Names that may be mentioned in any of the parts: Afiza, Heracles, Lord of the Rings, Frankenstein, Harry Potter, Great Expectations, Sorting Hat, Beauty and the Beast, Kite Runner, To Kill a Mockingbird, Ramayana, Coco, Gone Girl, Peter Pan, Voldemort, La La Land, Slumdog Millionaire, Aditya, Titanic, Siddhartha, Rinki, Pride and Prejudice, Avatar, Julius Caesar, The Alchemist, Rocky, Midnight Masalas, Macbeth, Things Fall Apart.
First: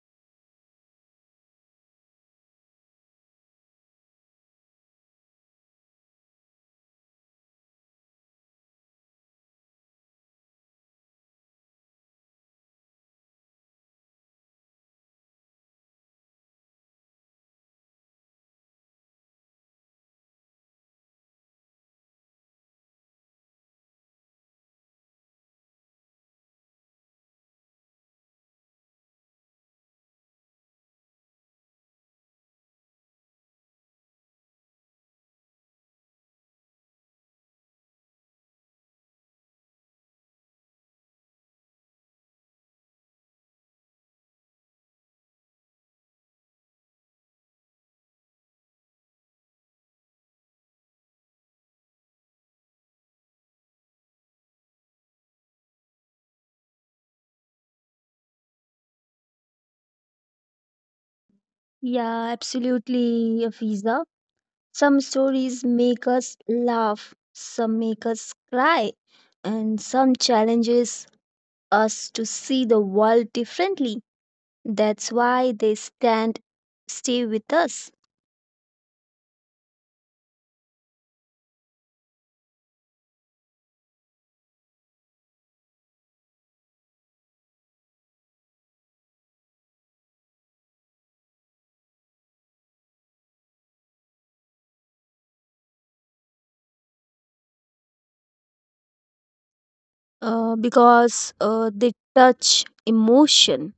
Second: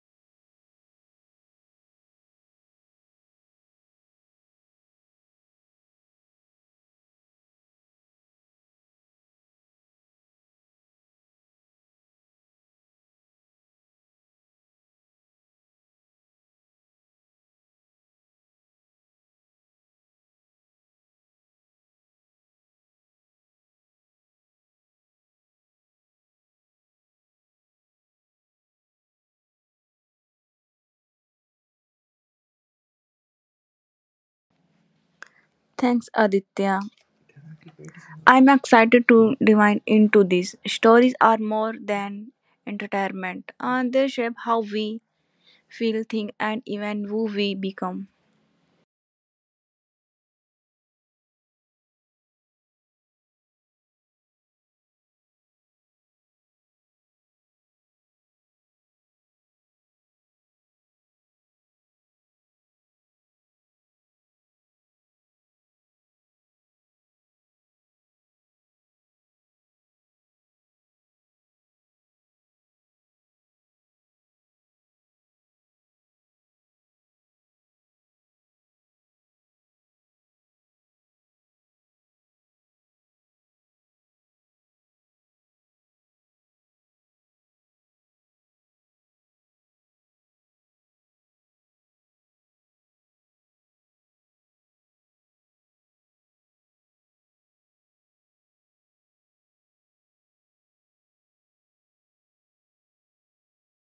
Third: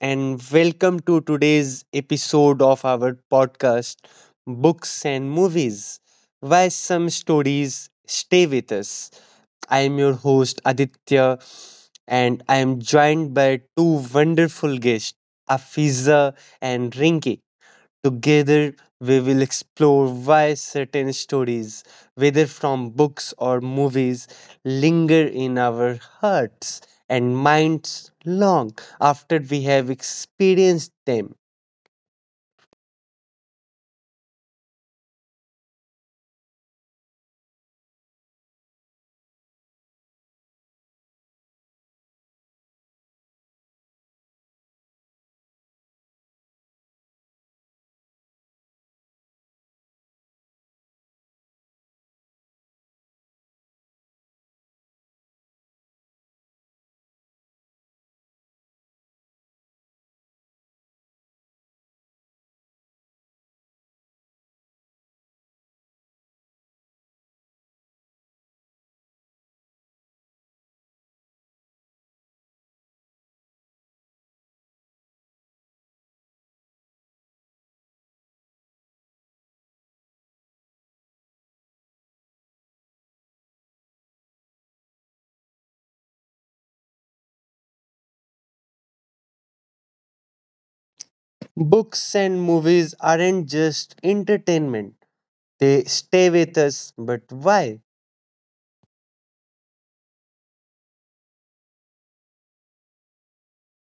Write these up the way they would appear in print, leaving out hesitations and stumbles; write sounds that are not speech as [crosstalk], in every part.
and welcome to today's episode of our podcast, Books and Movies: Why Some Stories Stay With Us. I am your host, Aditya, and I am joined by two wonderful guests, Afiza and Rinki. Together, we will explore why certain stories, whether from books or movies, linger in our hearts and minds long after we have experienced them. Thanks, Aditya. I'm excited to dive into this. Stories are more than entertainment, and they shape how we feel, think, and even who we become. Yeah, absolutely, Afiza. Some stories make us laugh, some make us cry, and some challenges us to see the world differently. That's why they stand, stay with us, Books and movies aren't just entertainment, they stay with us. But why? Because they touch emotion.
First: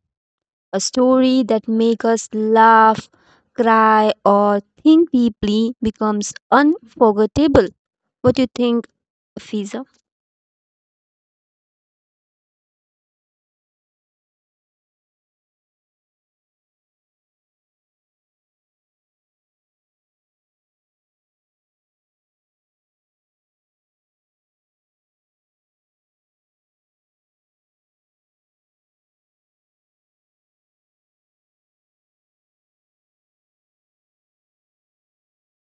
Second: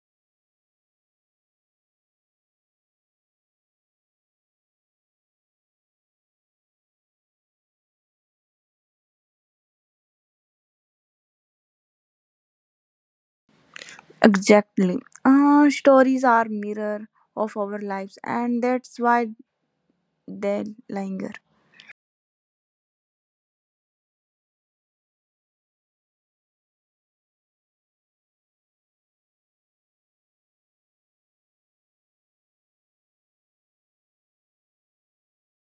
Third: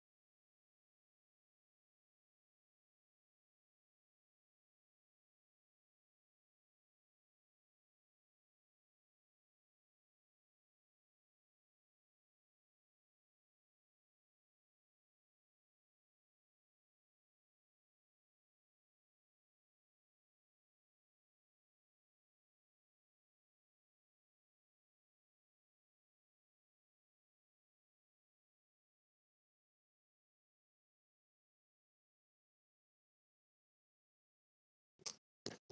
A story that makes us laugh, cry, or think deeply becomes unforgettable. What do you think, Afiza? Exactly. Stories are mirror of our lives, and that's why they linger.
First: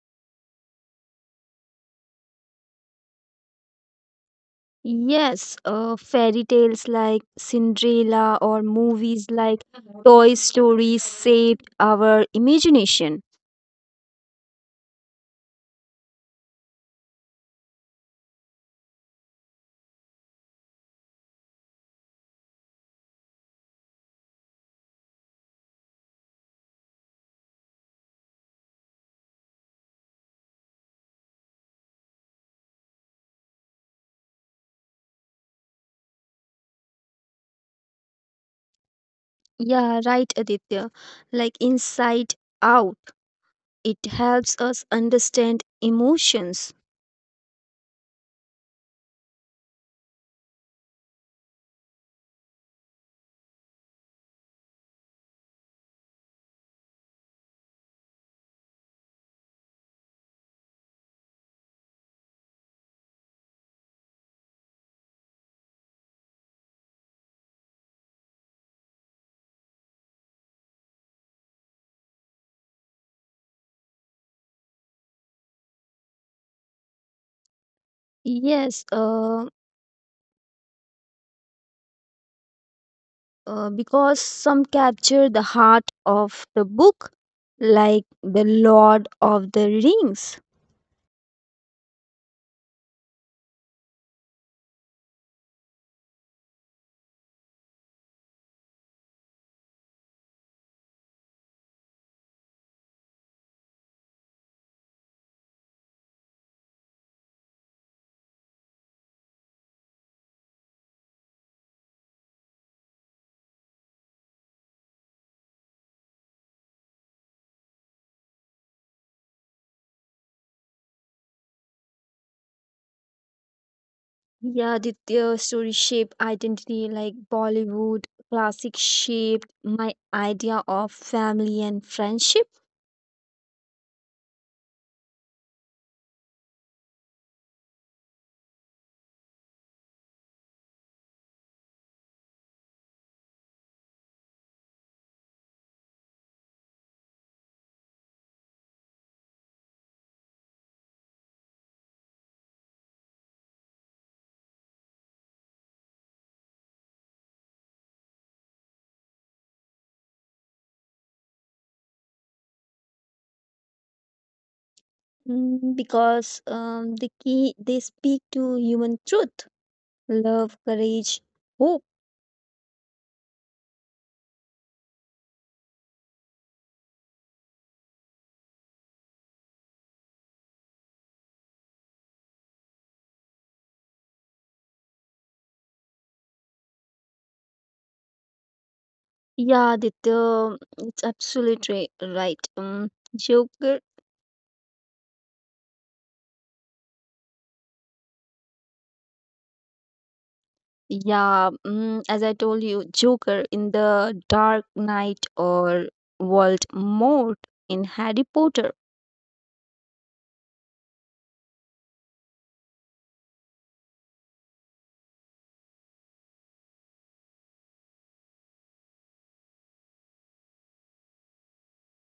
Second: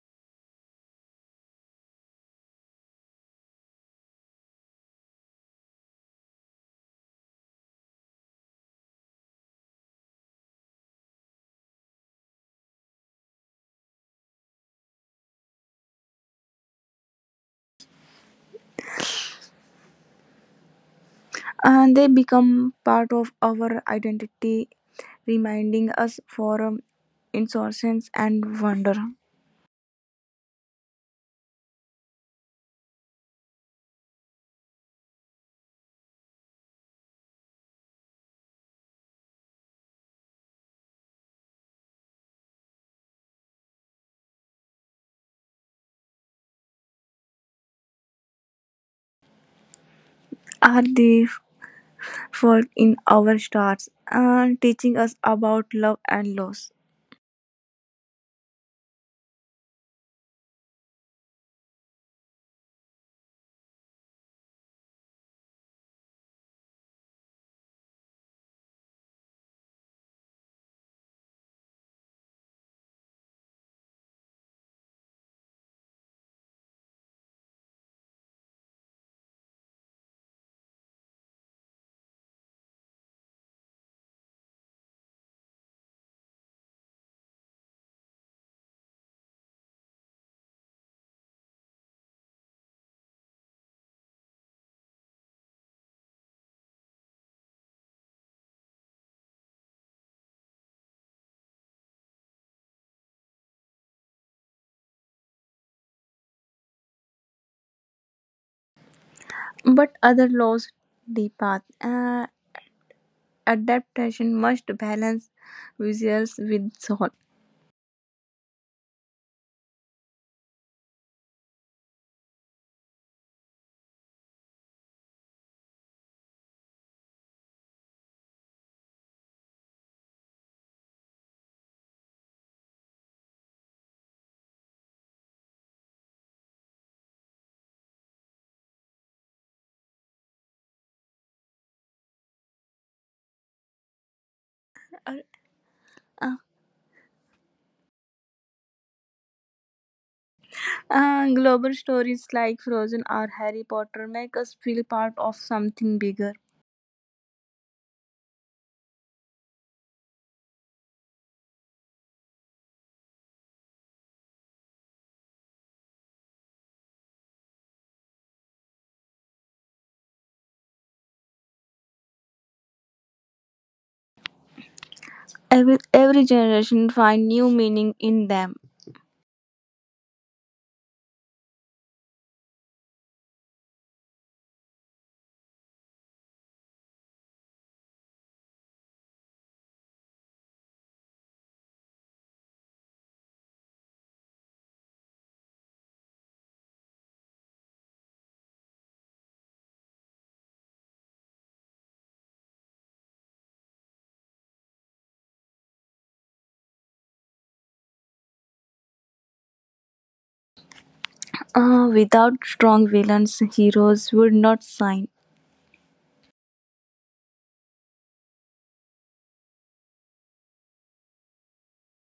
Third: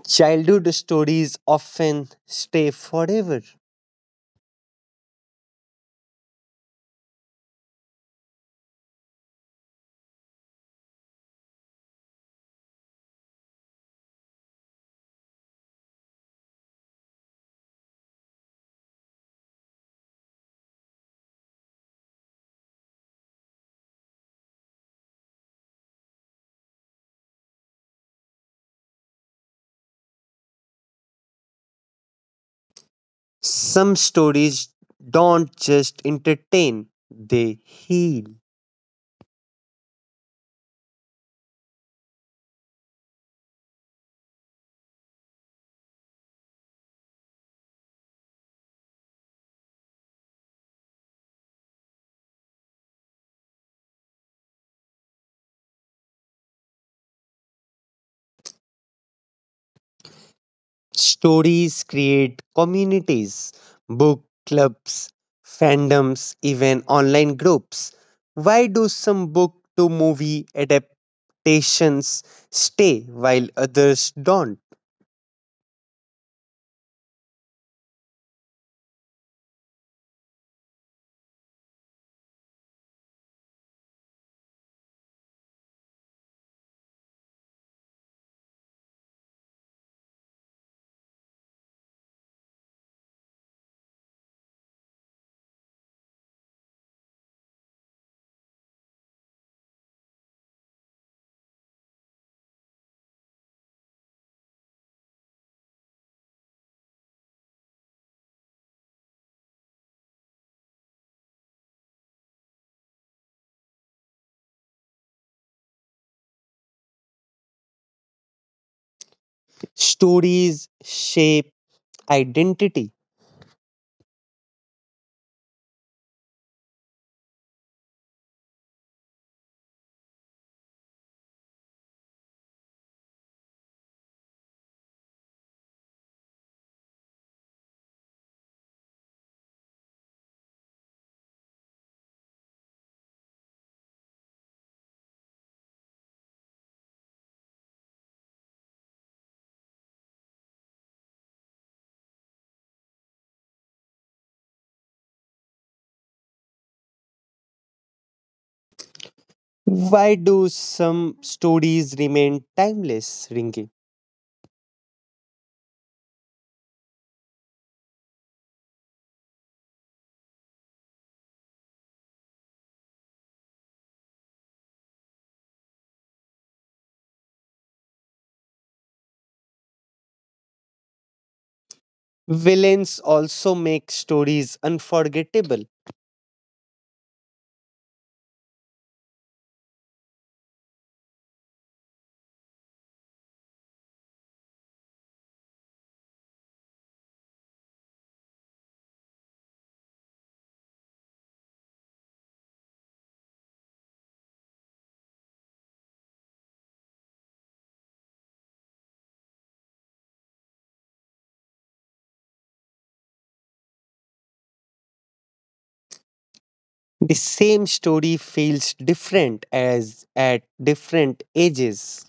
Childhood stories often stay forever. Yes, fairy tales like Cinderella or movies like Toy Story saved our imagination. And they become part of our identity, reminding us for innocence and wonder. Some stories don't just entertain, they heal. Yeah, right, Aditya. Like Inside Out, it helps us understand emotions. Are they world in our stars and teaching us about love and loss. Stories create communities, book clubs, fandoms, even online groups. Why do some book to movie adaptations stay while others don't? Yes, because some capture the heart of the book, like The Lord of the Rings. But other laws, the path, adaptation must balance visuals with soul. Stories shape identity. Yeah, did their story shape identity like Bollywood classic shaped my idea of family and friendship? Uh, Global stories like Frozen or Harry Potter make us feel part of something bigger. Why do some stories remain timeless, Rinki? Because the key they speak to human truth, love, courage, hope. Every generation find new meaning in them. Villains also make stories unforgettable. Yeah, that it's absolutely right. Joker. Yeah, as I told you, Joker in the Dark Knight or Voldemort in Harry Potter. Without strong villains, heroes would not shine. The same story feels different as at different ages.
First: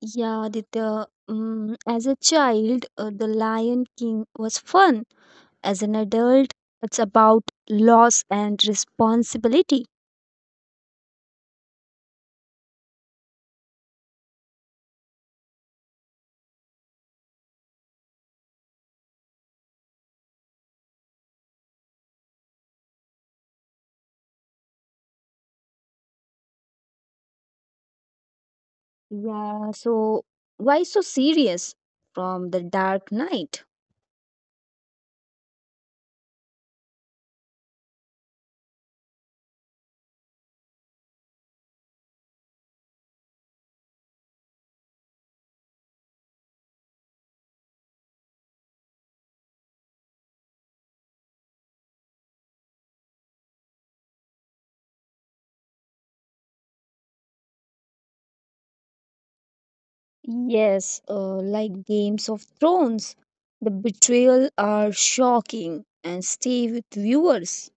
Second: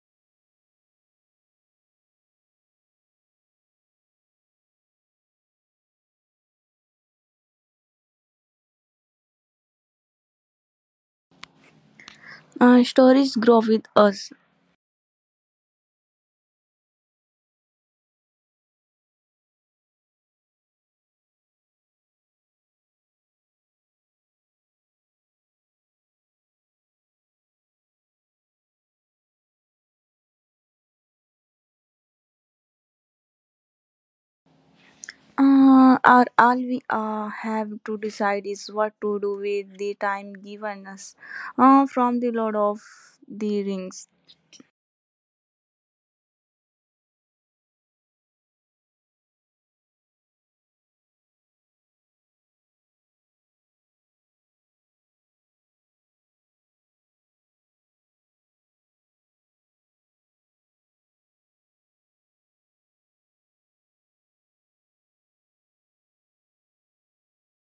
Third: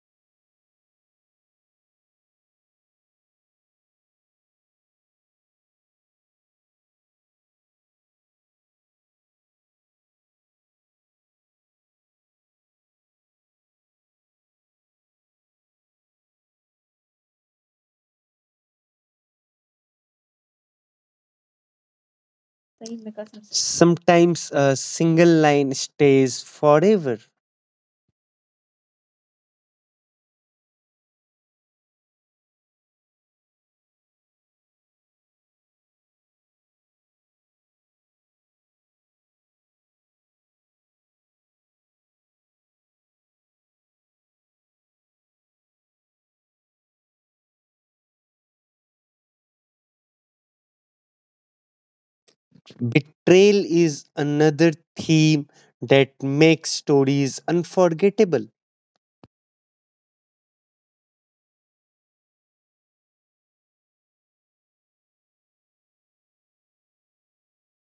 Yeah, Aditya, as a child, The Lion King was fun. As an adult, it's about loss and responsibility. Stories grow with us. Sometimes a single line stays forever. Yeah, so why so serious from The Dark Knight? Or all we have to decide is what to do with the time given us from the Lord of the Rings. Betrayal is another theme that makes stories unforgettable. Yes, like Games of Thrones, the betrayal are shocking and stay with viewers.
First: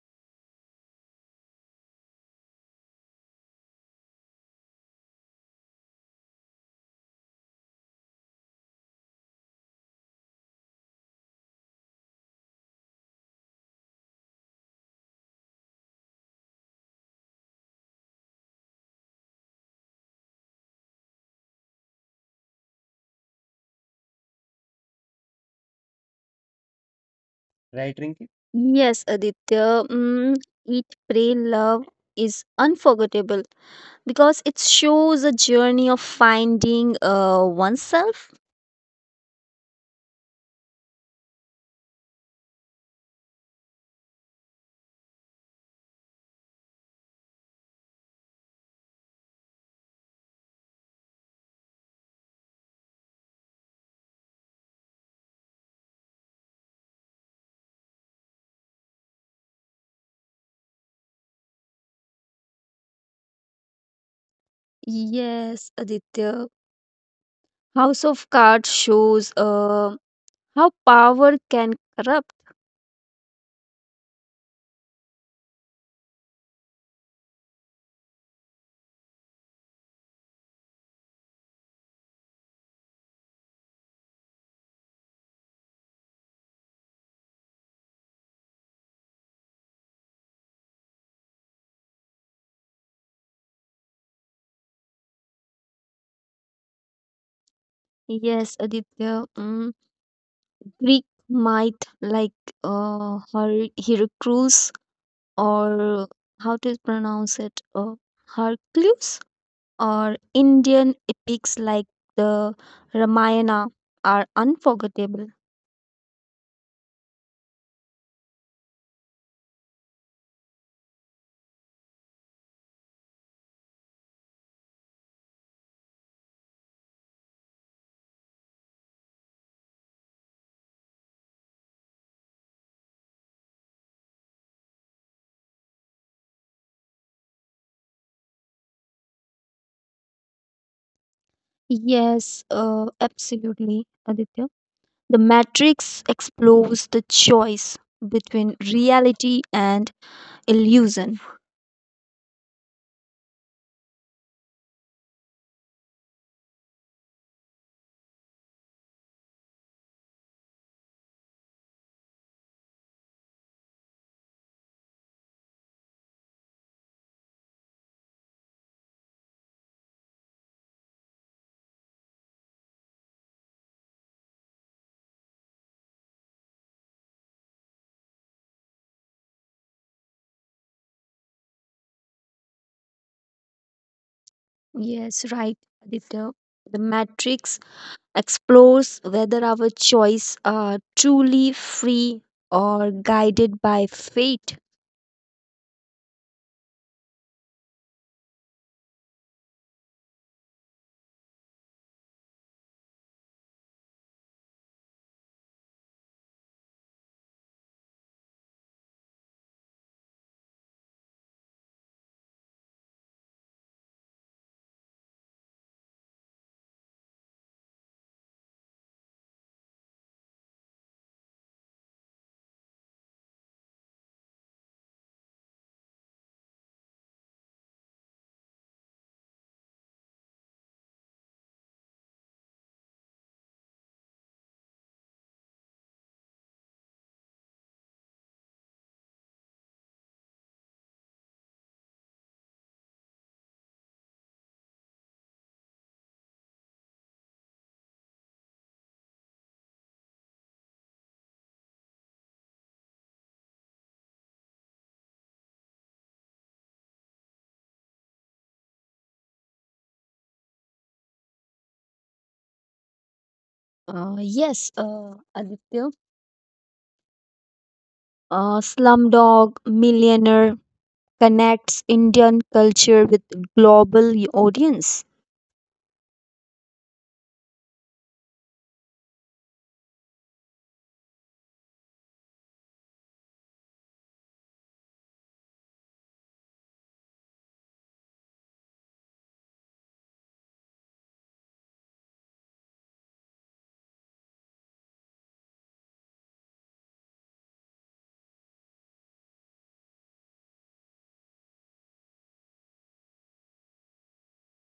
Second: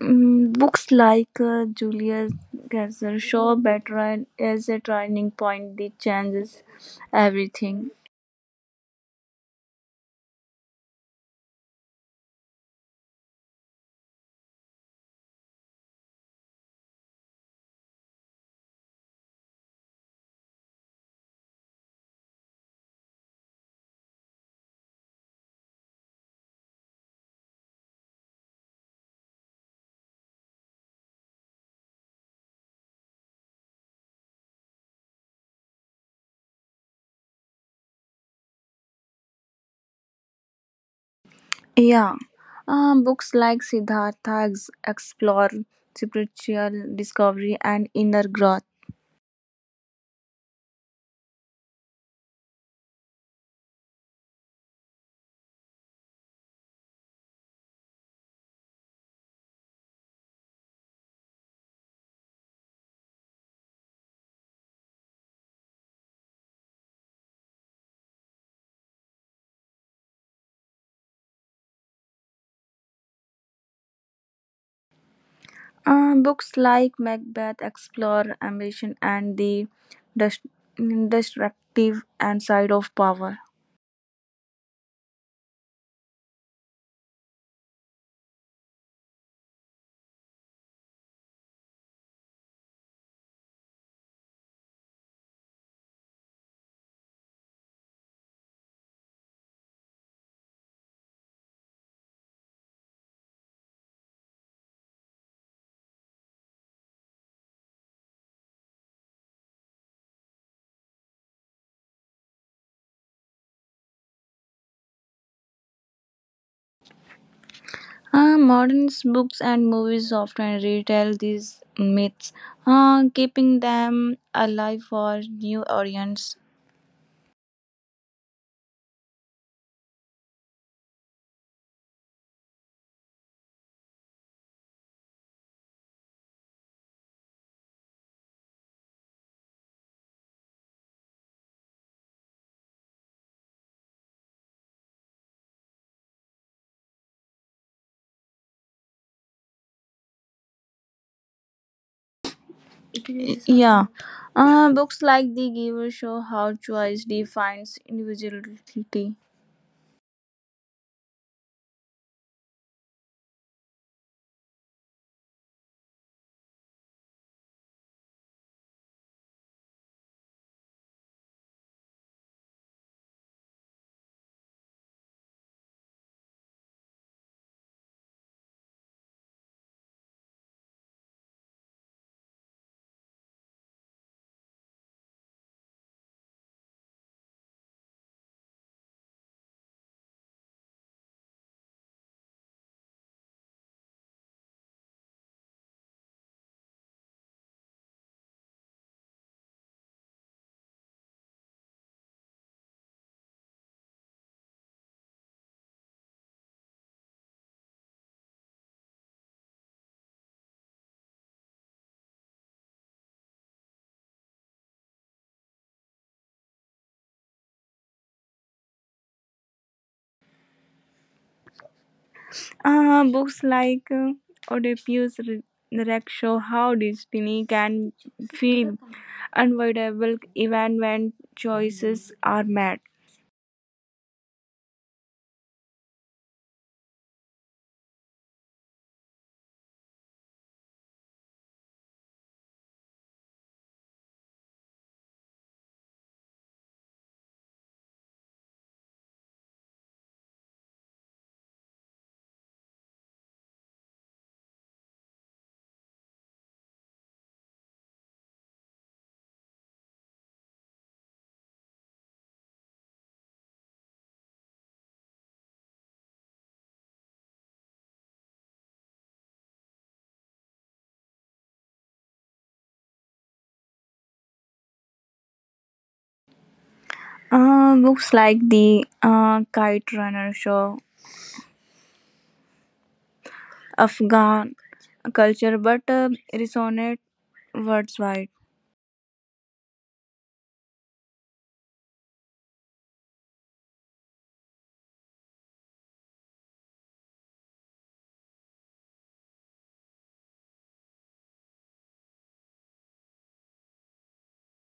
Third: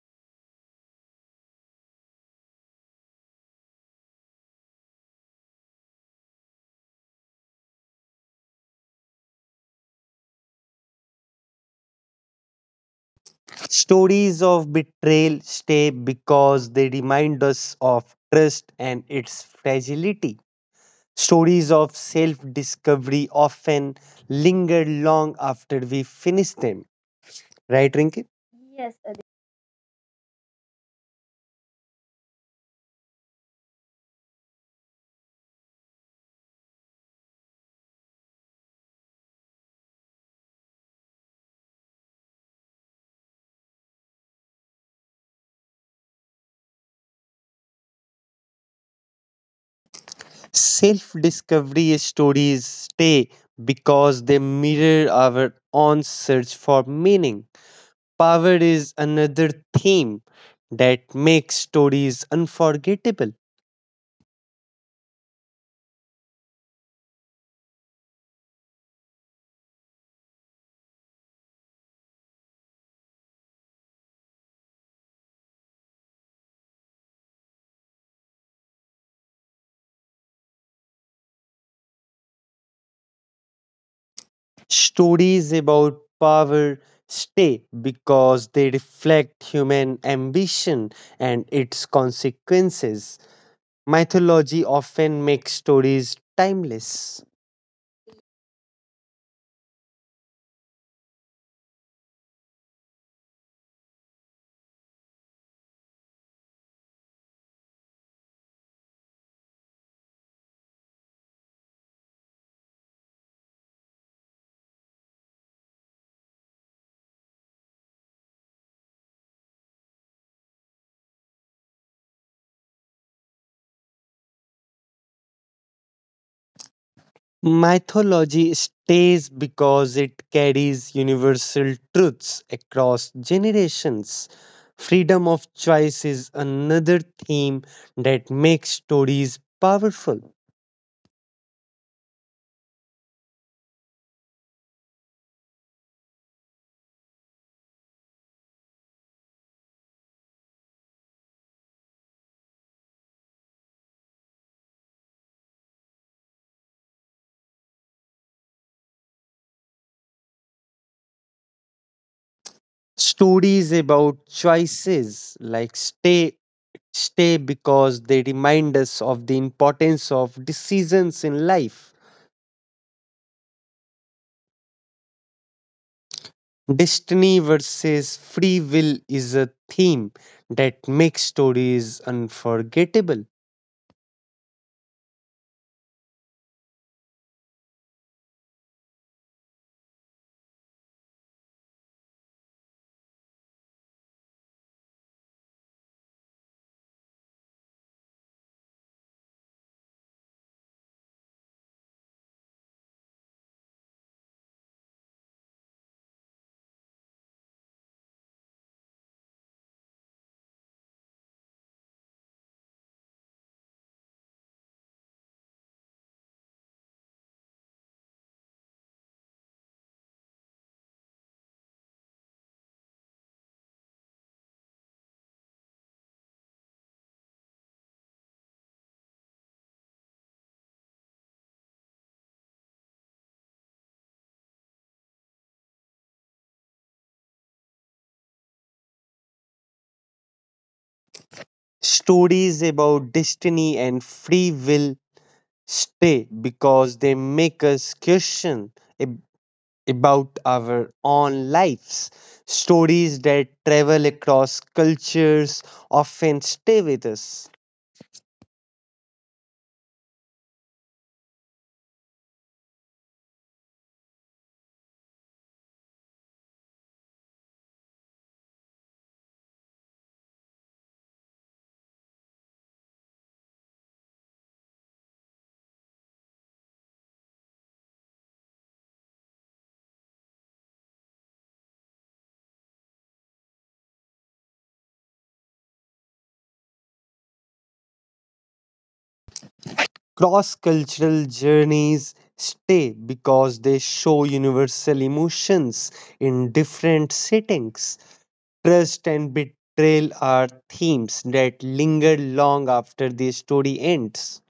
Books like Julius Caesar show better and as a turning point that changes everything. Stories of betrayal stay because they remind us of trust and its fragility. Stories of self discovery often linger long after we finish them. Right, Rinki? Yes, Aditya, Eat, Pray, Love is unforgettable because it shows a journey of finding oneself. Yeah, books like Siddhartha explore spiritual discovery and inner growth. Self discovery stories stay because they mirror our own search for meaning. Power is another theme that makes stories unforgettable. Yes, Aditya, House of Cards shows how power can corrupt. Books like Macbeth explore ambition and the dest- destructive and side of power. Stories about power stay because they reflect human ambition and its consequences. Mythology often makes stories timeless. Yes, Aditya, Greek might like Heracles or how to pronounce it, Hercules, or Indian epics like the Ramayana are unforgettable. Modern books and movies often retell these myths, keeping them alive for new audience. Mythology stays because it carries universal truths across generations. Freedom of choice is another theme that makes stories powerful. Yes, absolutely, Aditya. The Matrix explores the choice between reality and illusion. Yeah, books like The Giver show how choice defines individuality. Stories about choices like stay because they remind us of the importance of decisions in life. Destiny versus free will is a theme that makes stories unforgettable. Yes, right, Aditya. The Matrix explores whether our choice are truly free or guided by fate. Books like Oedipus Rex show how destiny can feel unavoidable even when choices are made. Stories about destiny and free will stay because they make us question ab- about our own lives. Stories that travel across cultures often stay with us. Yes, Aditya. Slumdog Millionaire connects Indian culture with global audience. Books like the Kite Runner Show, Afghan Culture, but resonate worldwide. Cross cultural journeys stay because they show universal emotions in different settings. Trust and betrayal are themes that linger long after the story ends.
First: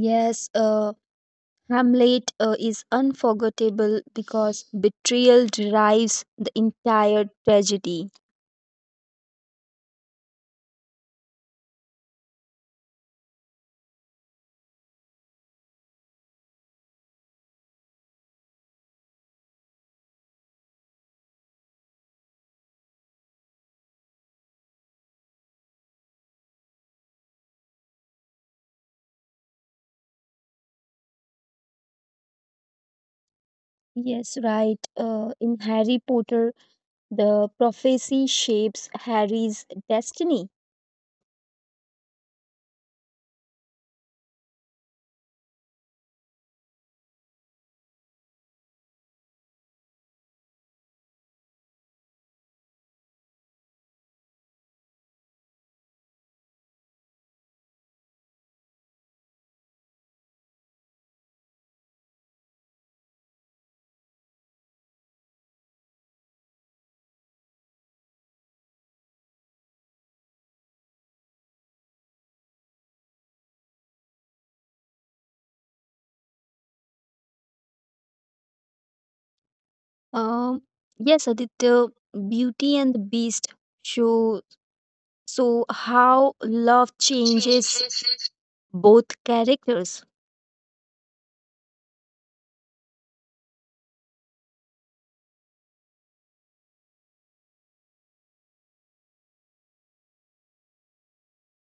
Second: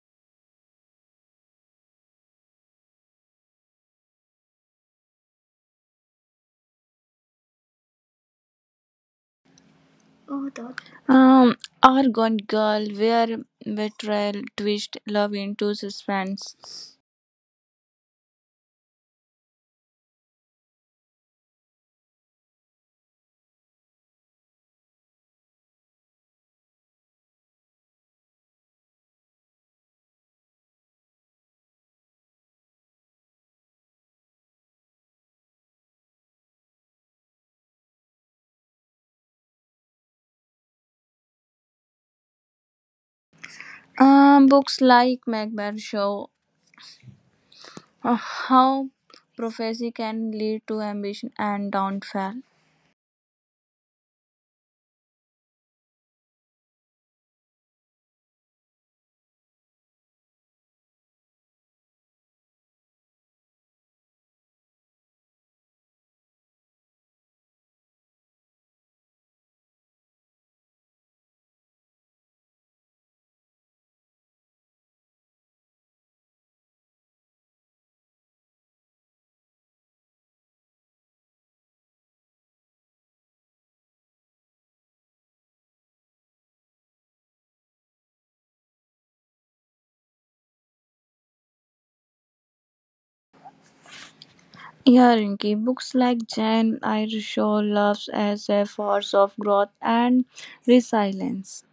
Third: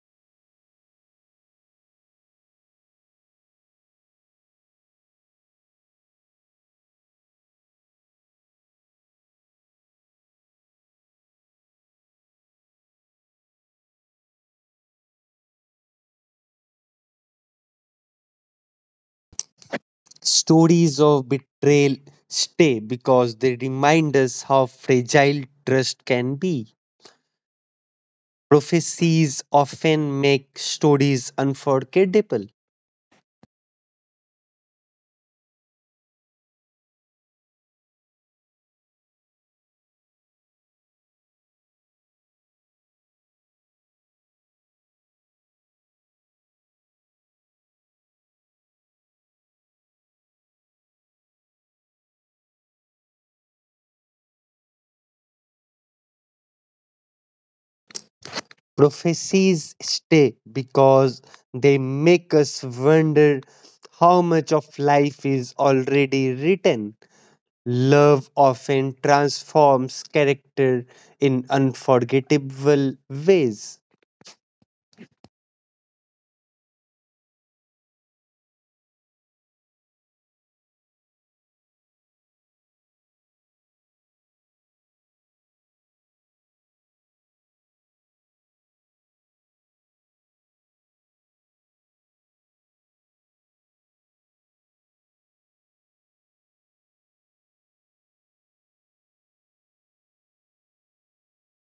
Yes, Hamlet is unforgettable because betrayal drives the entire tragedy. Um, or Gone Girl, where betrayal twist love into suspense. Stories of betrayal stay because they remind us how fragile trust can be. Prophecies often make stories unforgettable. Yes, right. In Harry Potter, the prophecy shapes Harry's destiny. Books like Macbeth show how prophecy can lead to ambition and downfall. Prophecies stay because they make us wonder how much of life is already written. Love often transforms character in unforgettable ways. Um, yes, Aditya, Beauty and the Beast show so how love changes both characters. Yeah, Rinky, books like Jan Irishaw Loves as a Force of Growth and Resilience.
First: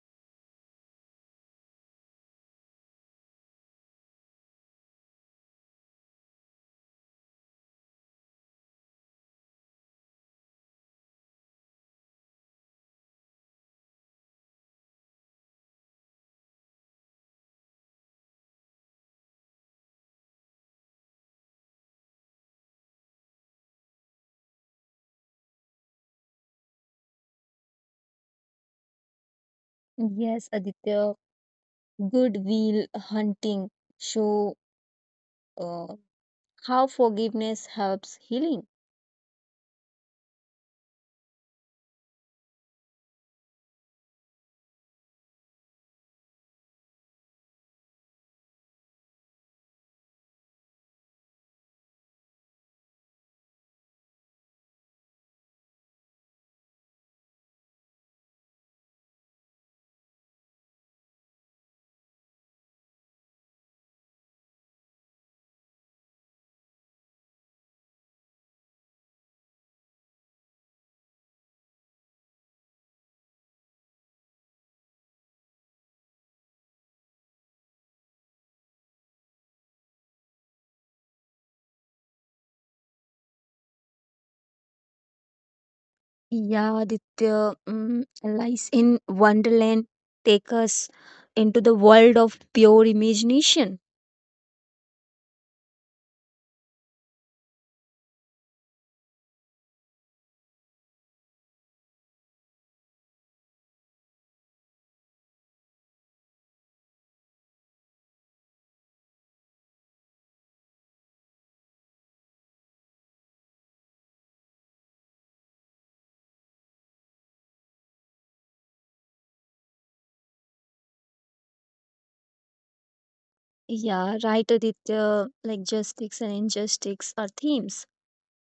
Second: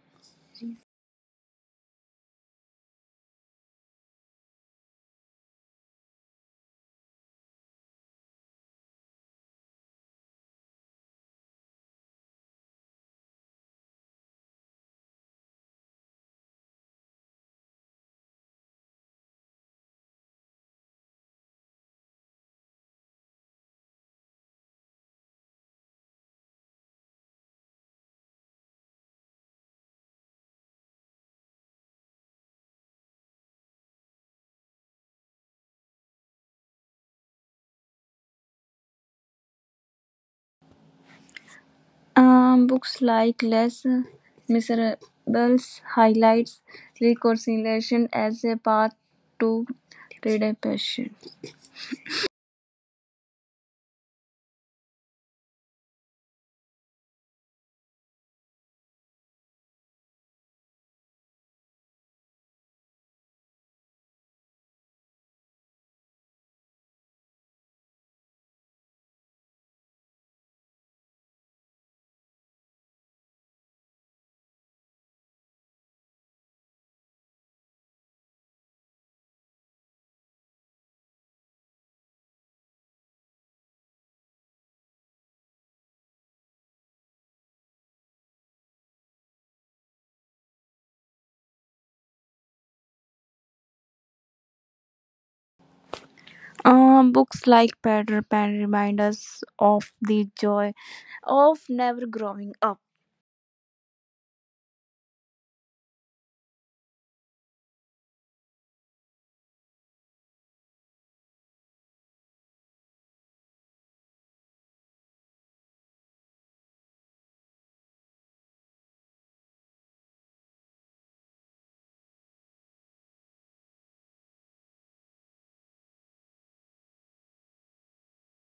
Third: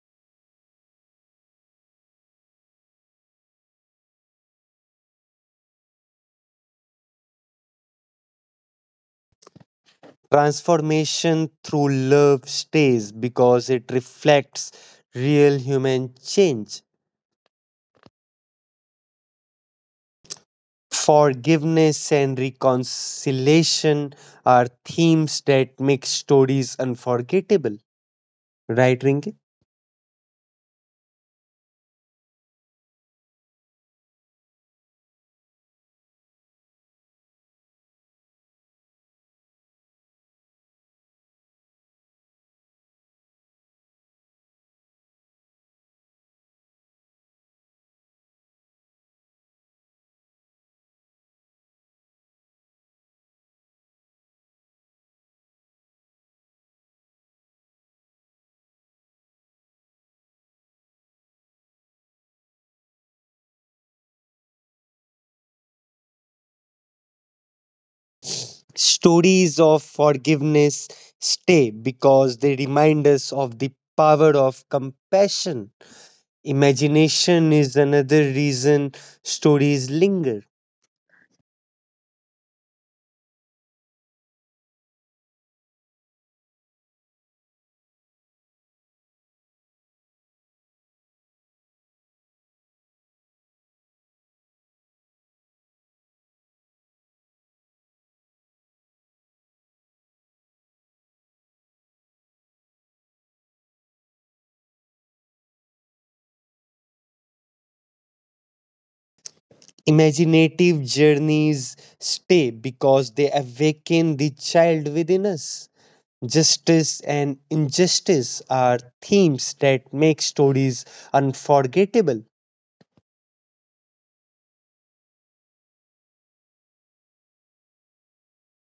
Transformation through love stays because it reflects real human change. Forgiveness and reconciliation are themes that make stories unforgettable, right, Rinki? Yes, Aditya. Good will Hunting show uh, how forgiveness helps healing. Books like Less Miserables highlights reconciliation as a path to redemption. Stories of forgiveness stay because they remind us of the power of compassion. Imagination is another reason stories linger. Yeah, Aditya, Alice in Wonderland take us into the world of pure imagination. Books like Peter Pan remind us of the joy of never growing up. Imaginative journeys stay because they awaken the child within us. Justice and injustice are themes that make stories unforgettable. Yeah, right, Aditya. Like justice and injustice are themes.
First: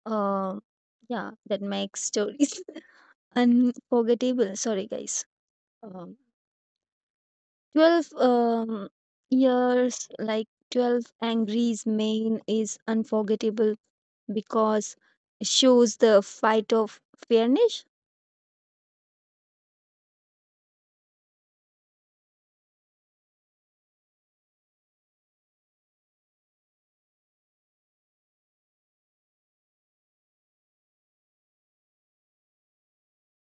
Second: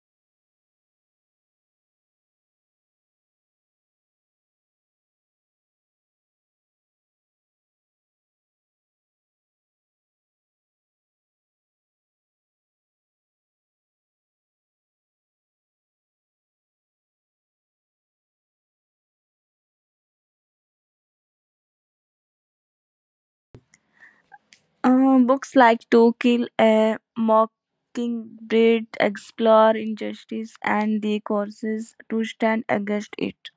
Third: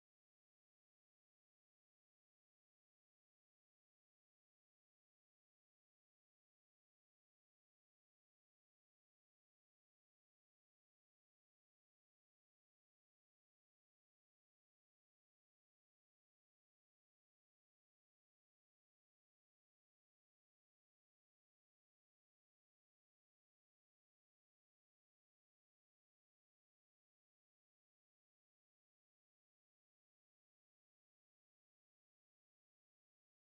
Uh, yeah, that makes stories [laughs] unforgettable. Sorry, guys. Um, 12 years, like 12 Angry's main is unforgettable because shows the fight of fairness. Books like To Kill a Mockingbird explore injustice and the courses to stand against it.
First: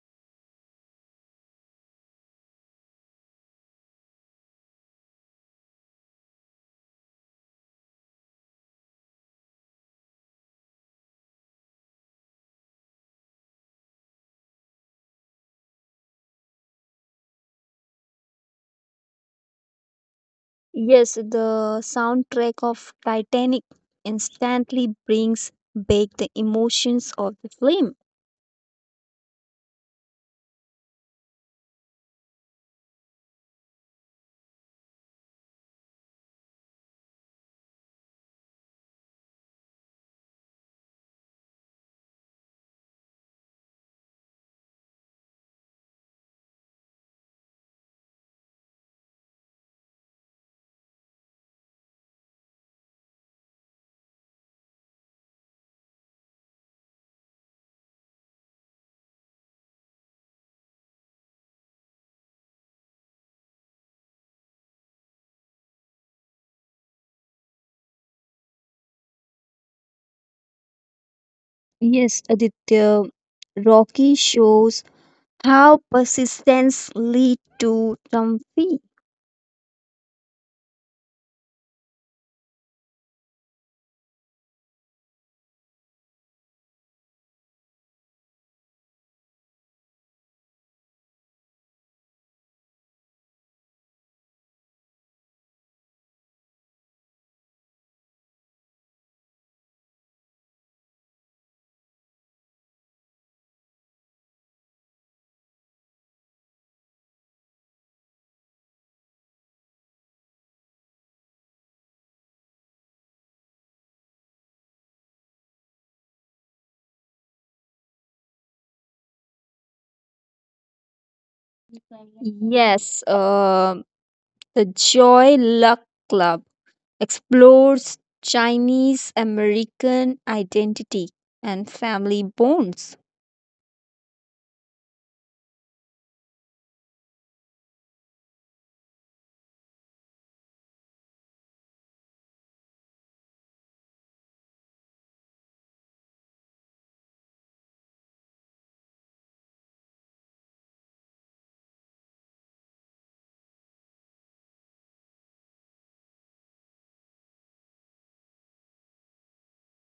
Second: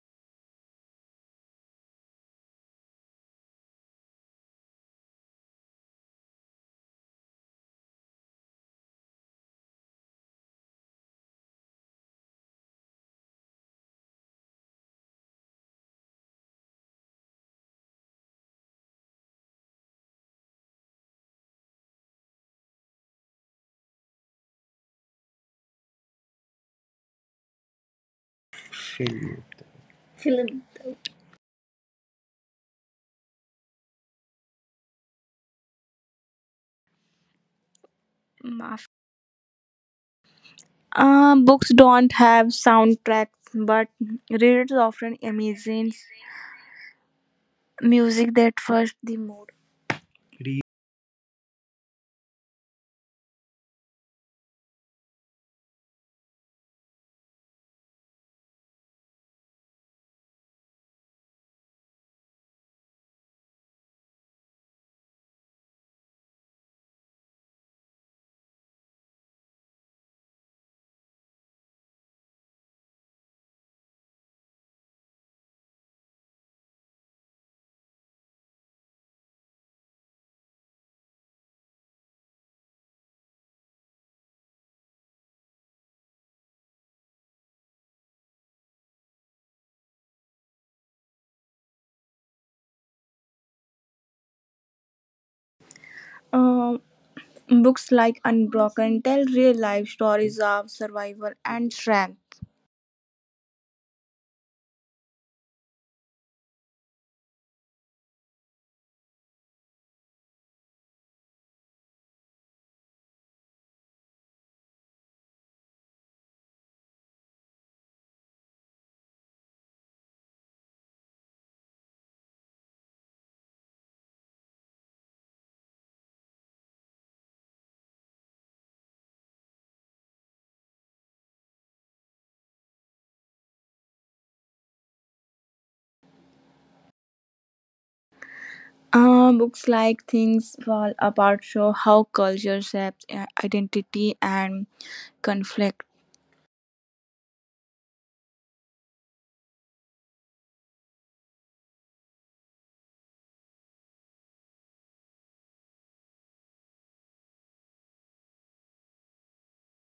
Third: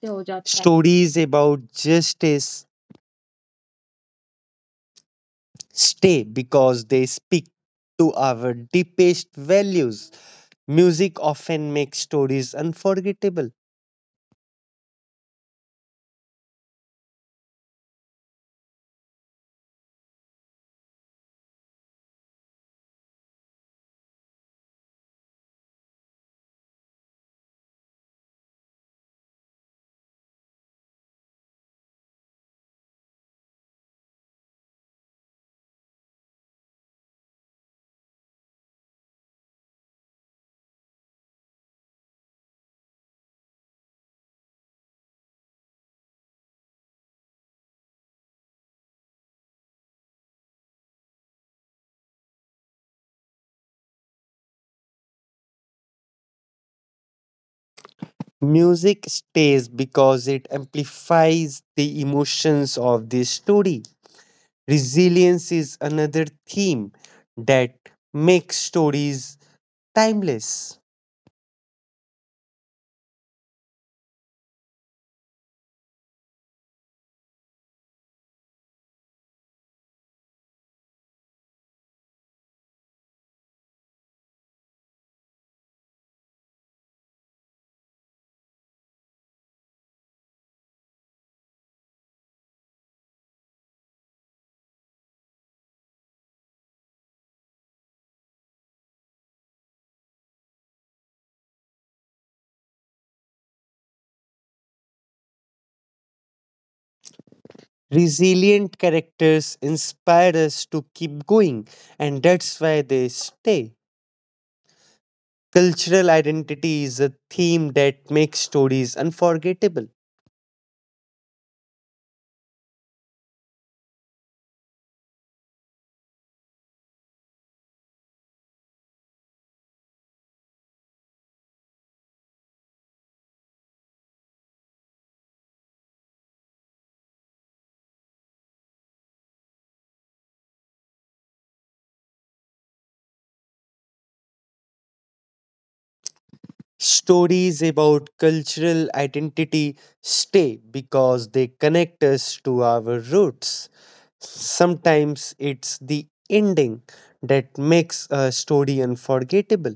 से हो जाता है। Stories about justice stay because they speak to our deepest values. Music often makes stories unforgettable. Yes, the soundtrack of Titanic instantly brings back the emotions of the film. Shame. Maaf. Books don't have soundtracks, but readers often imagine music that first the mood. Music stays because it amplifies the emotions of the story. Resilience is another theme that makes stories timeless. Yes, Aditya, Rocky shows how persistence lead to triumph. Uh, Books like Unbroken tell real life stories of survival and strength. Resilient characters inspire us to keep going, and that's why they stay. Cultural identity is a theme that makes stories unforgettable. Yes, the Joy Luck Club explores Chinese American identity and family bonds. Books like Things Fall Apart show how culture shapes identity and conflict. Stories about cultural identity stay because they connect us to our roots. Sometimes it's the ending that makes a story unforgettable.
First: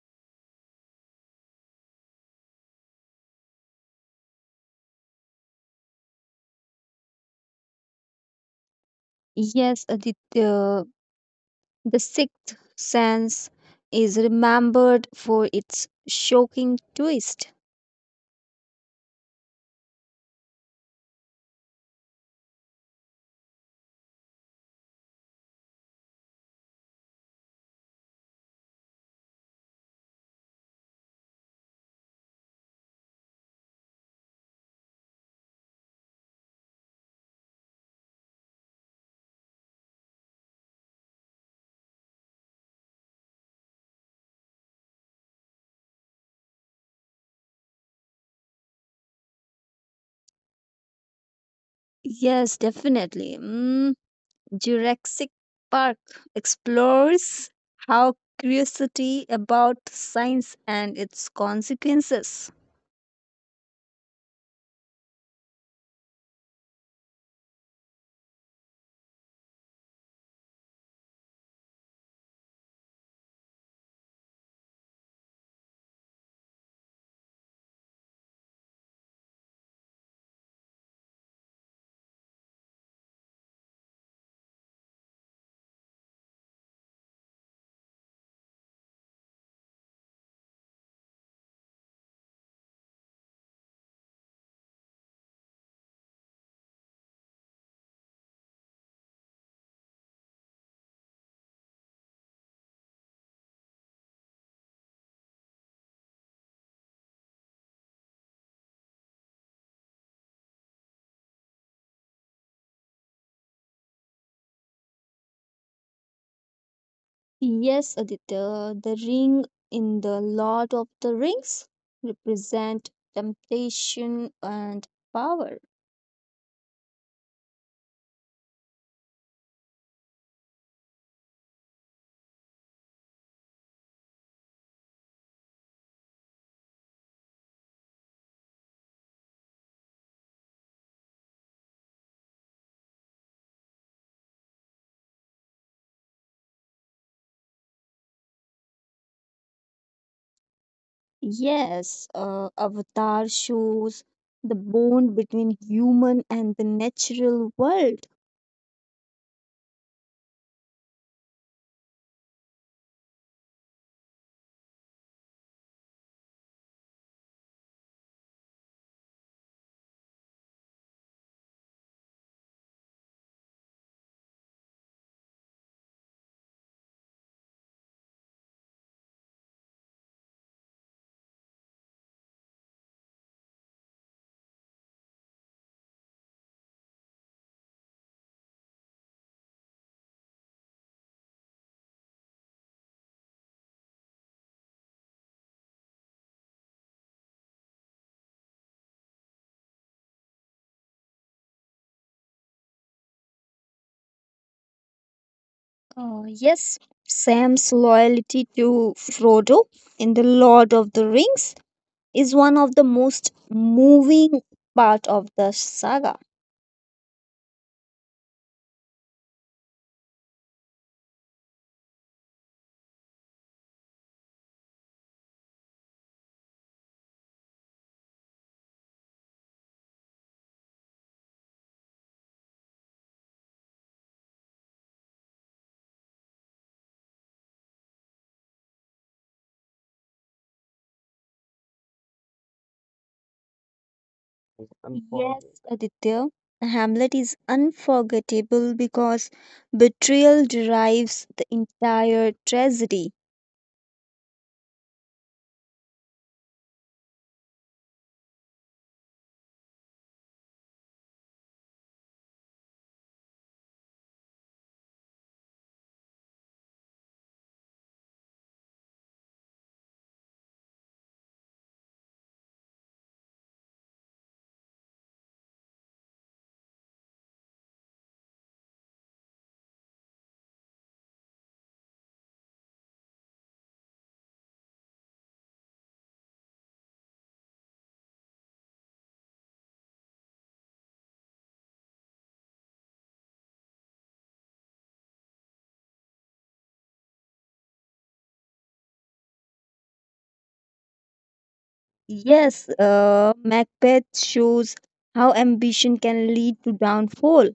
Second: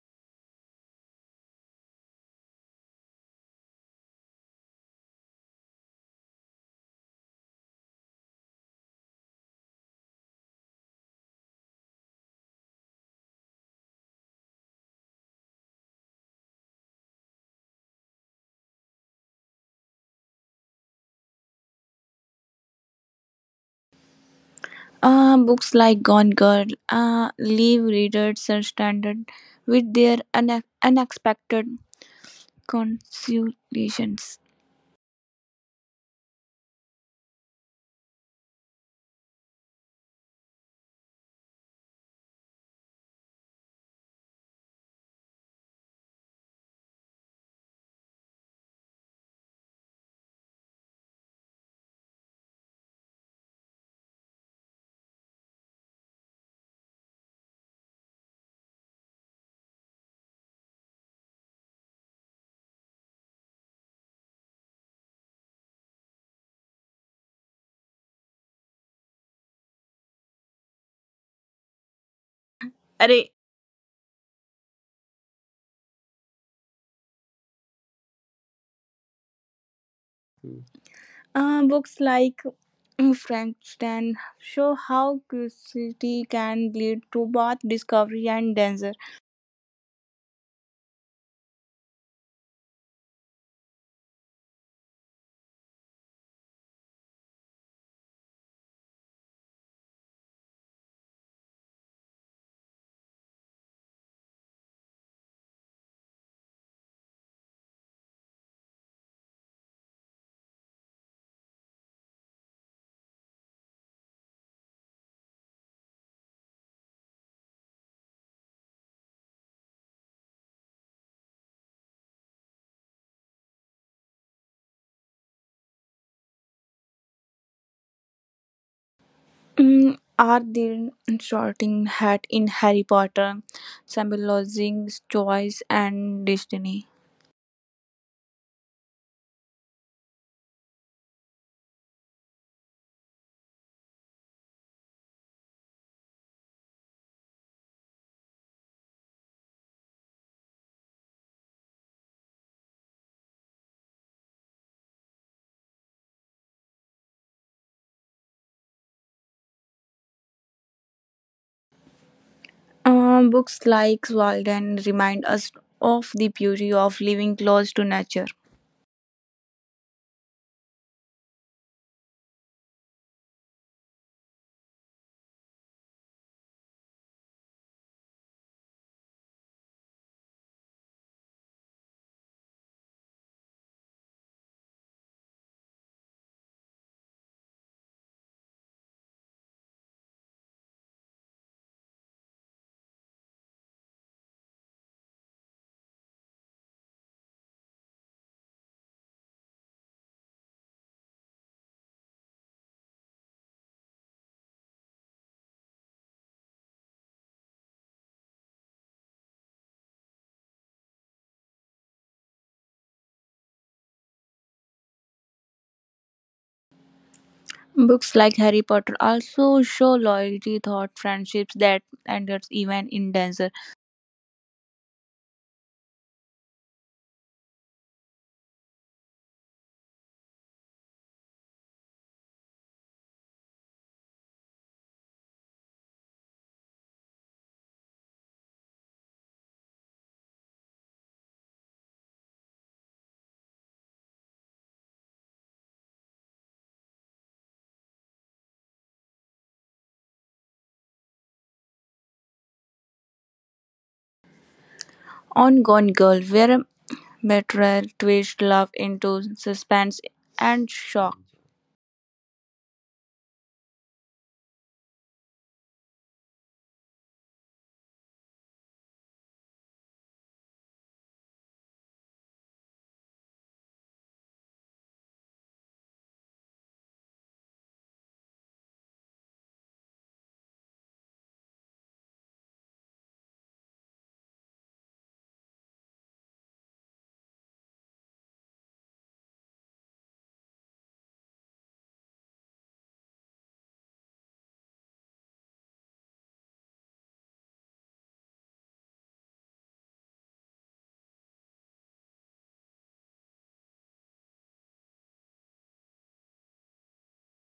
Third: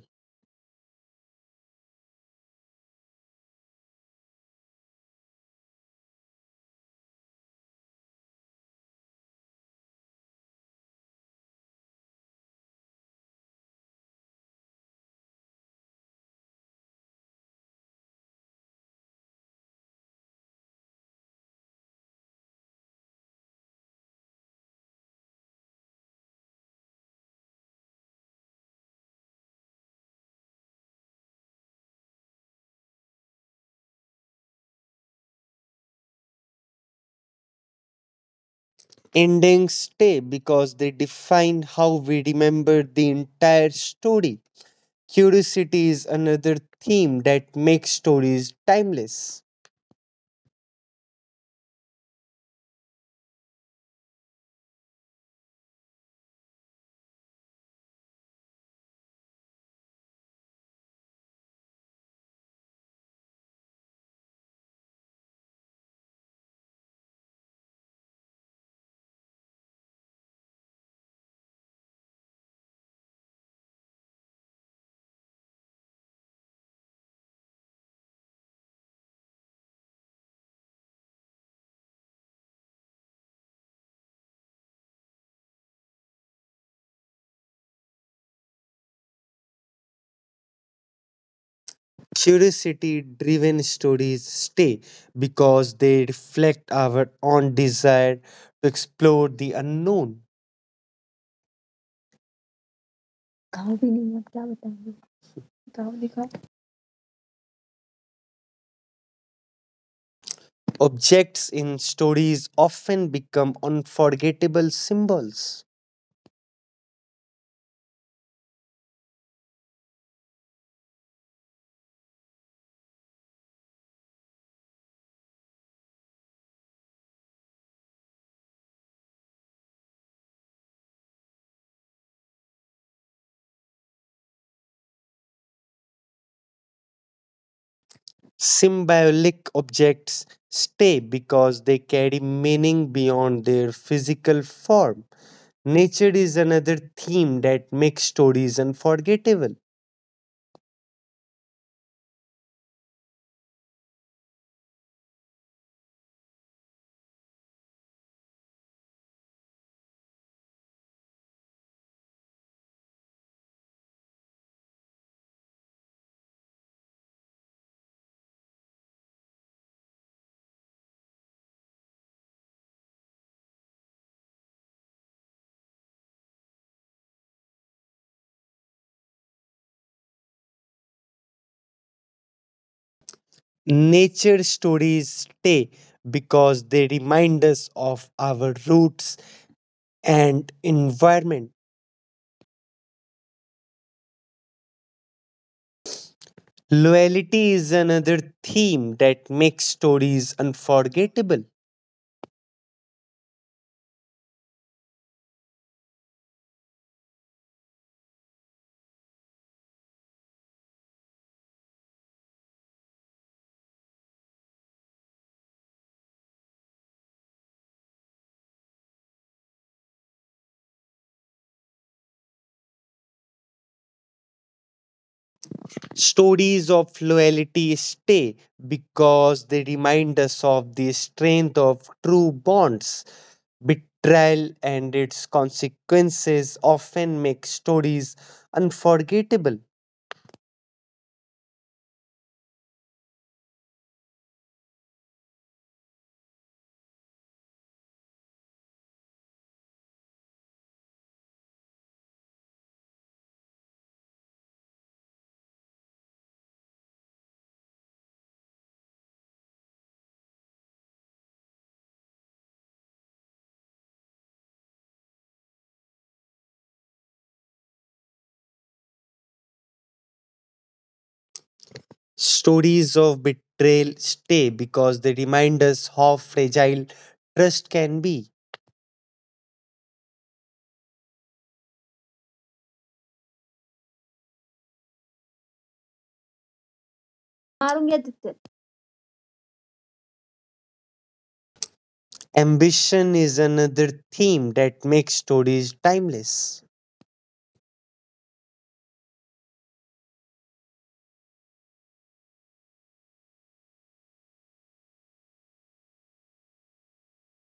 Yes, the sixth sense is remembered for its shocking twist. Books like Gone Girl leave readers stranded with their unexpected consolations. Endings stay because they define how we remember the entire story. Curiosity is another theme that makes stories timeless. Yes, definitely. Jurassic Park explores how curiosity about science and its consequences. Array. Books like Frankenstein show how curiosity can lead to both discovery and danger. Curiosity driven stories stay because they reflect our own desire to explore the unknown. गाँव भी नहीं है क्या बताएंगे, गाँव दिखा. Objects in stories often become unforgettable symbols. Yes, Aditya, the ring in the Lord of the Rings represent temptation and power. Mm, are the Sorting Hat in Harry Potter, symbolizing choice and destiny. Symbolic objects stay because they carry meaning beyond their physical form. Nature is another theme that makes stories unforgettable. Yes, Avatar shows the bond between human and the natural world. Books like Walden remind us of the beauty of living close to nature. Nature stories stay because they remind us of our roots and environment. Loyalty is another theme that makes stories unforgettable. Yes, Sam's loyalty to Frodo in the Lord of the Rings is one of the most moving part of the saga. Books like Harry Potter also show loyalty, thought, friendships that endures even in danger. Stories of loyalty stay because they remind us of the strength of true bonds. Betrayal and its consequences often make stories unforgettable. Yes, Aditya, Hamlet is unforgettable because betrayal derives the entire tragedy. On Gone Girl, where betrayal twists love into suspense and shock. Stories of betrayal stay because they remind us how fragile trust can be. Ambition is another theme that makes stories timeless. Yes, Macbeth shows how ambition can lead to downfall.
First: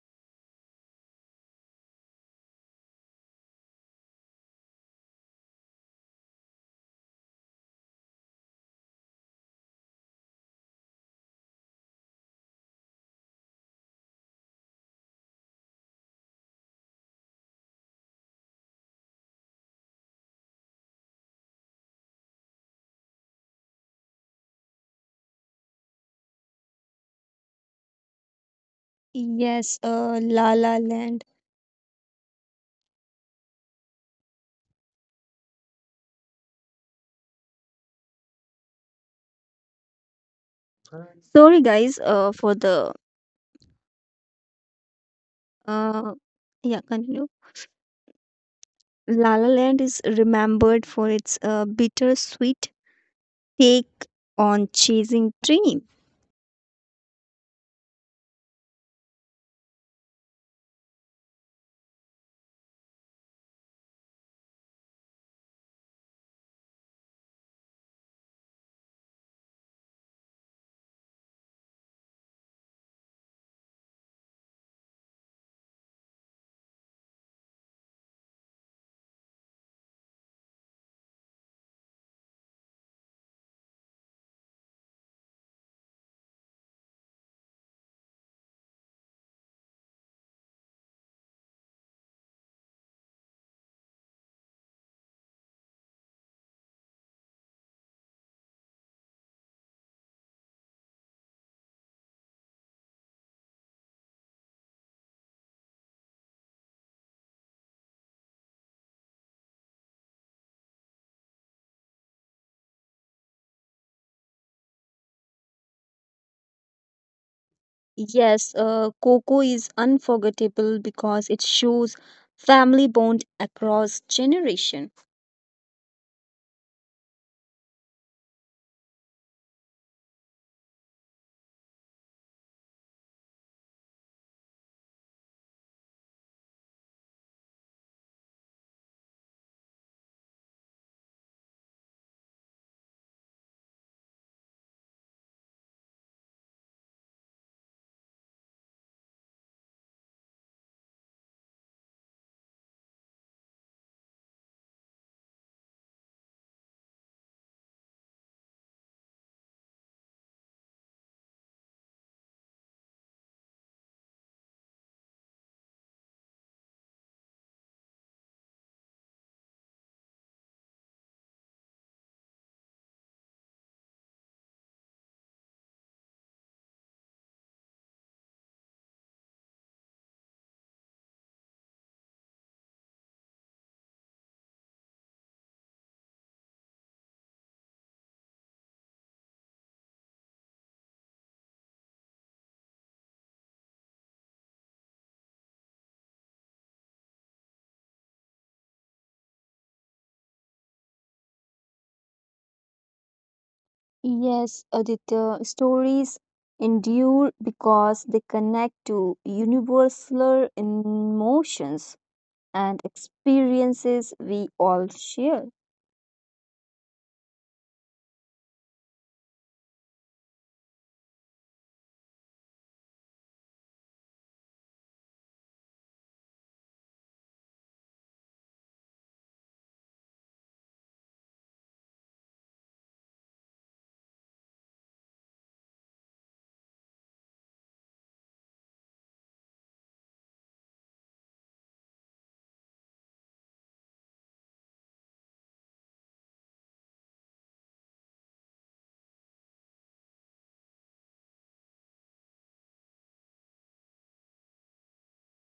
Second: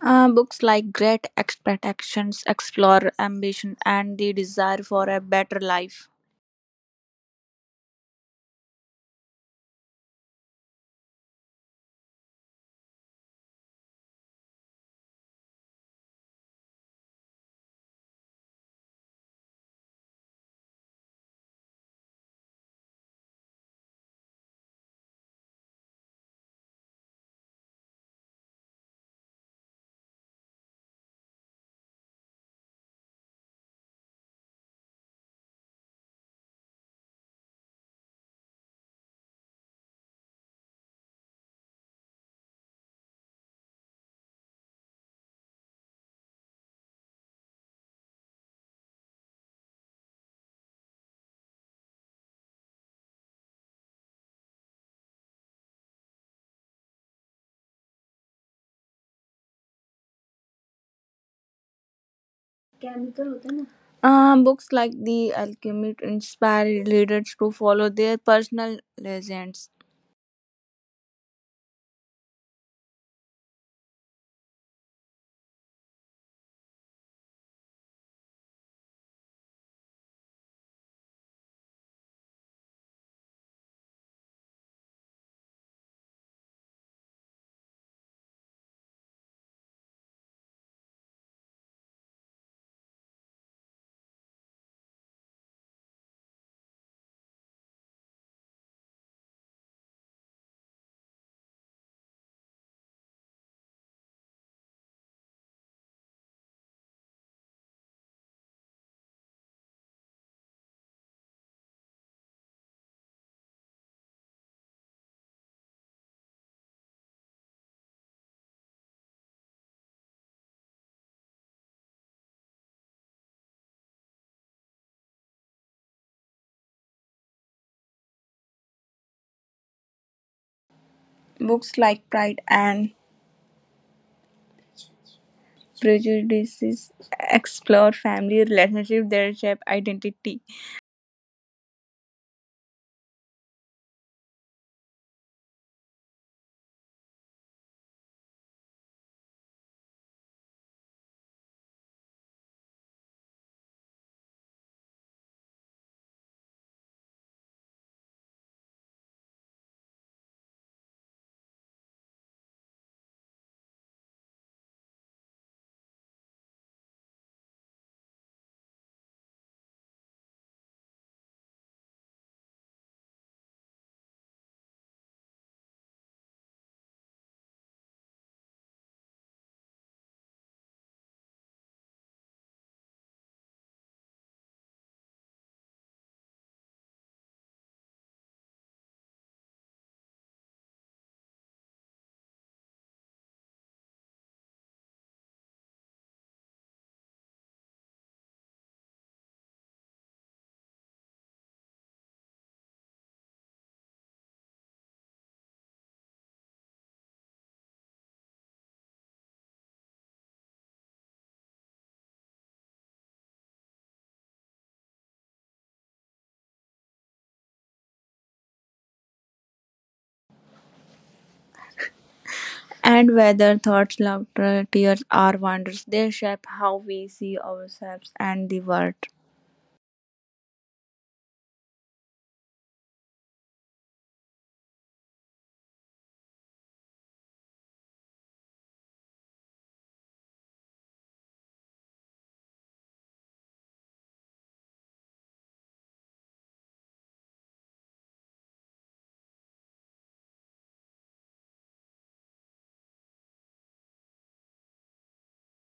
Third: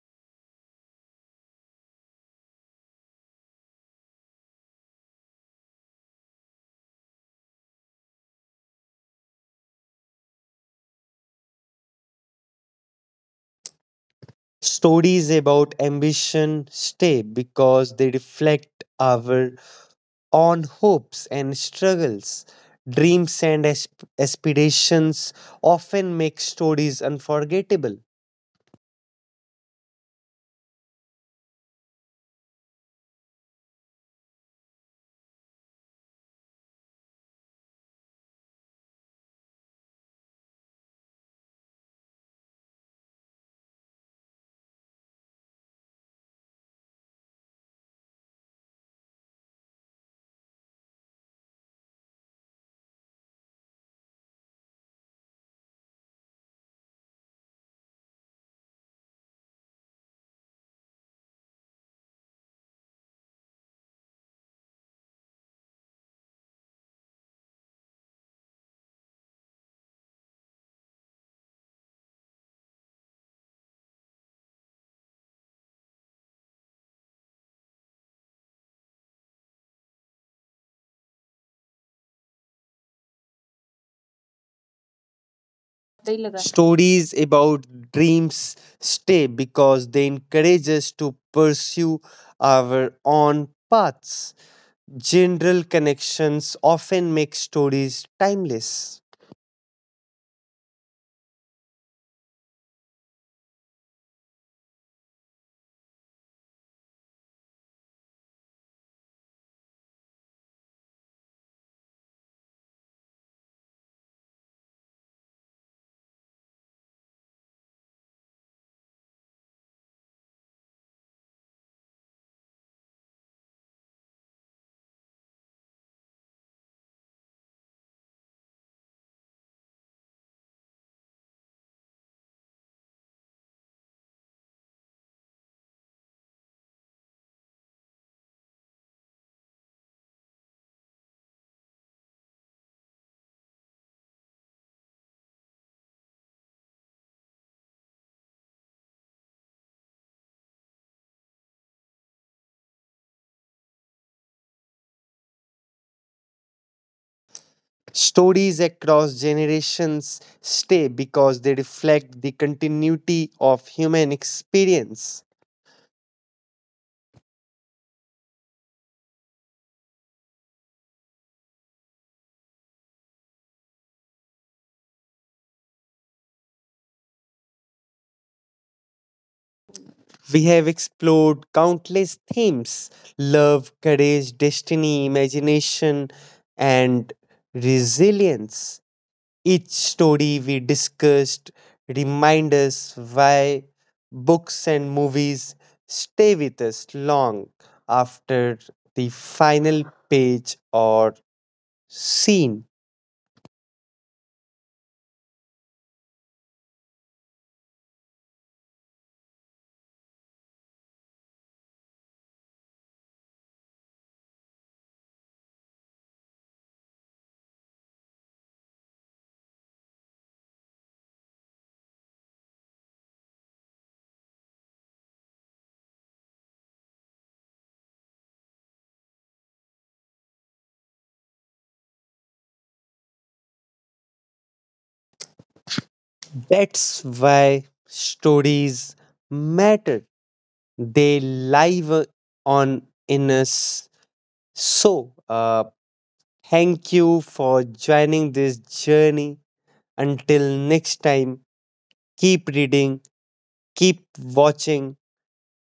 Books like Great Expectations explore ambition and the desire for a better life. Stories about ambition stay because they reflect our own hopes and struggles. Dreams and aspirations often make stories unforgettable. Yes, La La Land. Sorry, guys, for the uh, yeah, continue. La La Land is remembered for its bittersweet take on chasing dreams. Books like The Alchemist inspire readers to follow their personal legends. सही लगा। Stories about dreams stay because they encourage us to pursue our own paths. General connections often make stories timeless. Yes, Coco is unforgettable because it shows family bond across generation. Books like Pride and Prejudice explore family relationships, their shape identity, Stories across generations stay because they reflect the continuity of human experience. We have explored countless themes: love, courage, destiny, imagination, and resilience. Each story we discussed reminds us why books and movies stay with us long after the final page or scene. Yes, Aditya, stories endure because they connect to universal emotions and experiences we all share. and whether thoughts, laughter, tears, or wonders they shape how we see ourselves and the world. That's why stories matter. They live on in us. So, thank you for joining this journey. Until next time, keep reading, keep watching,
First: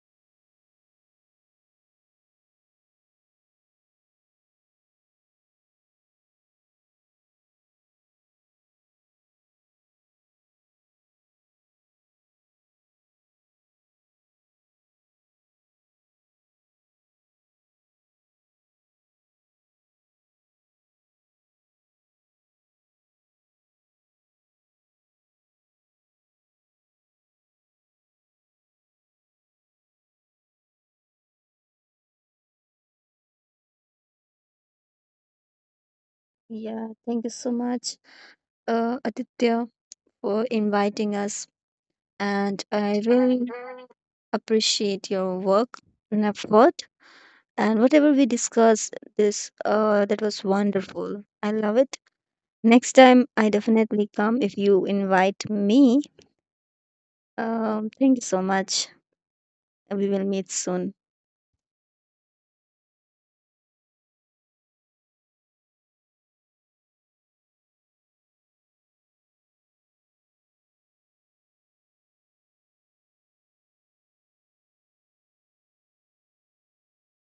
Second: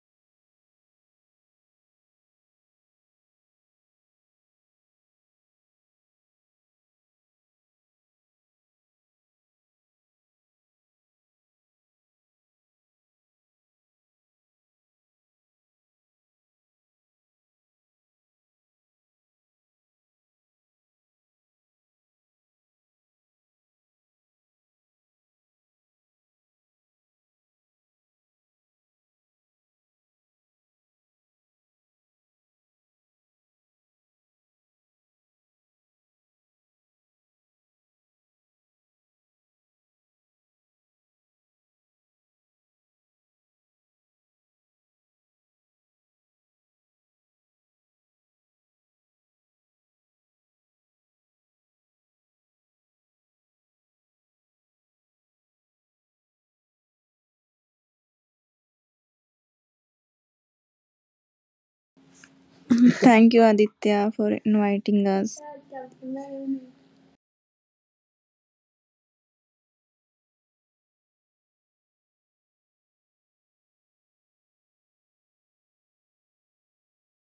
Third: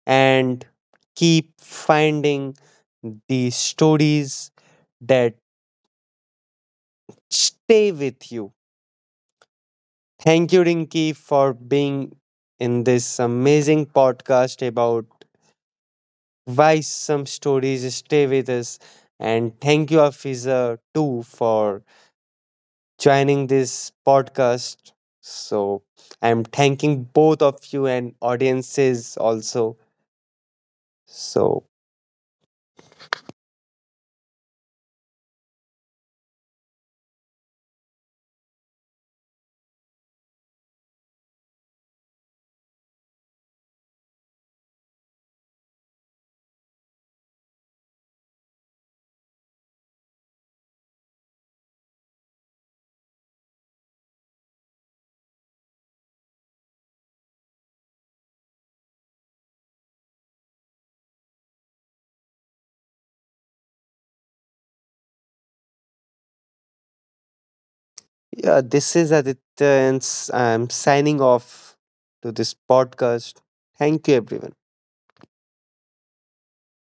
and keep finding the stories that stay with you. Thank you, Rinki, for being in this amazing podcast about why some stories stay with us. And thank you, Afiza, too, for joining this podcast. So I'm thanking both of you and audiences also. So Yeah, thank you so much, Aditya, for inviting us, and I really appreciate your work and effort. And whatever we discussed, this that was wonderful. I love it. Next time, I definitely come if you invite me. Thank you so much. We will meet soon. Thank you, Aditya, for inviting us. yeah, this is Aditya, and I'm signing off to this podcast. Thank you, everyone.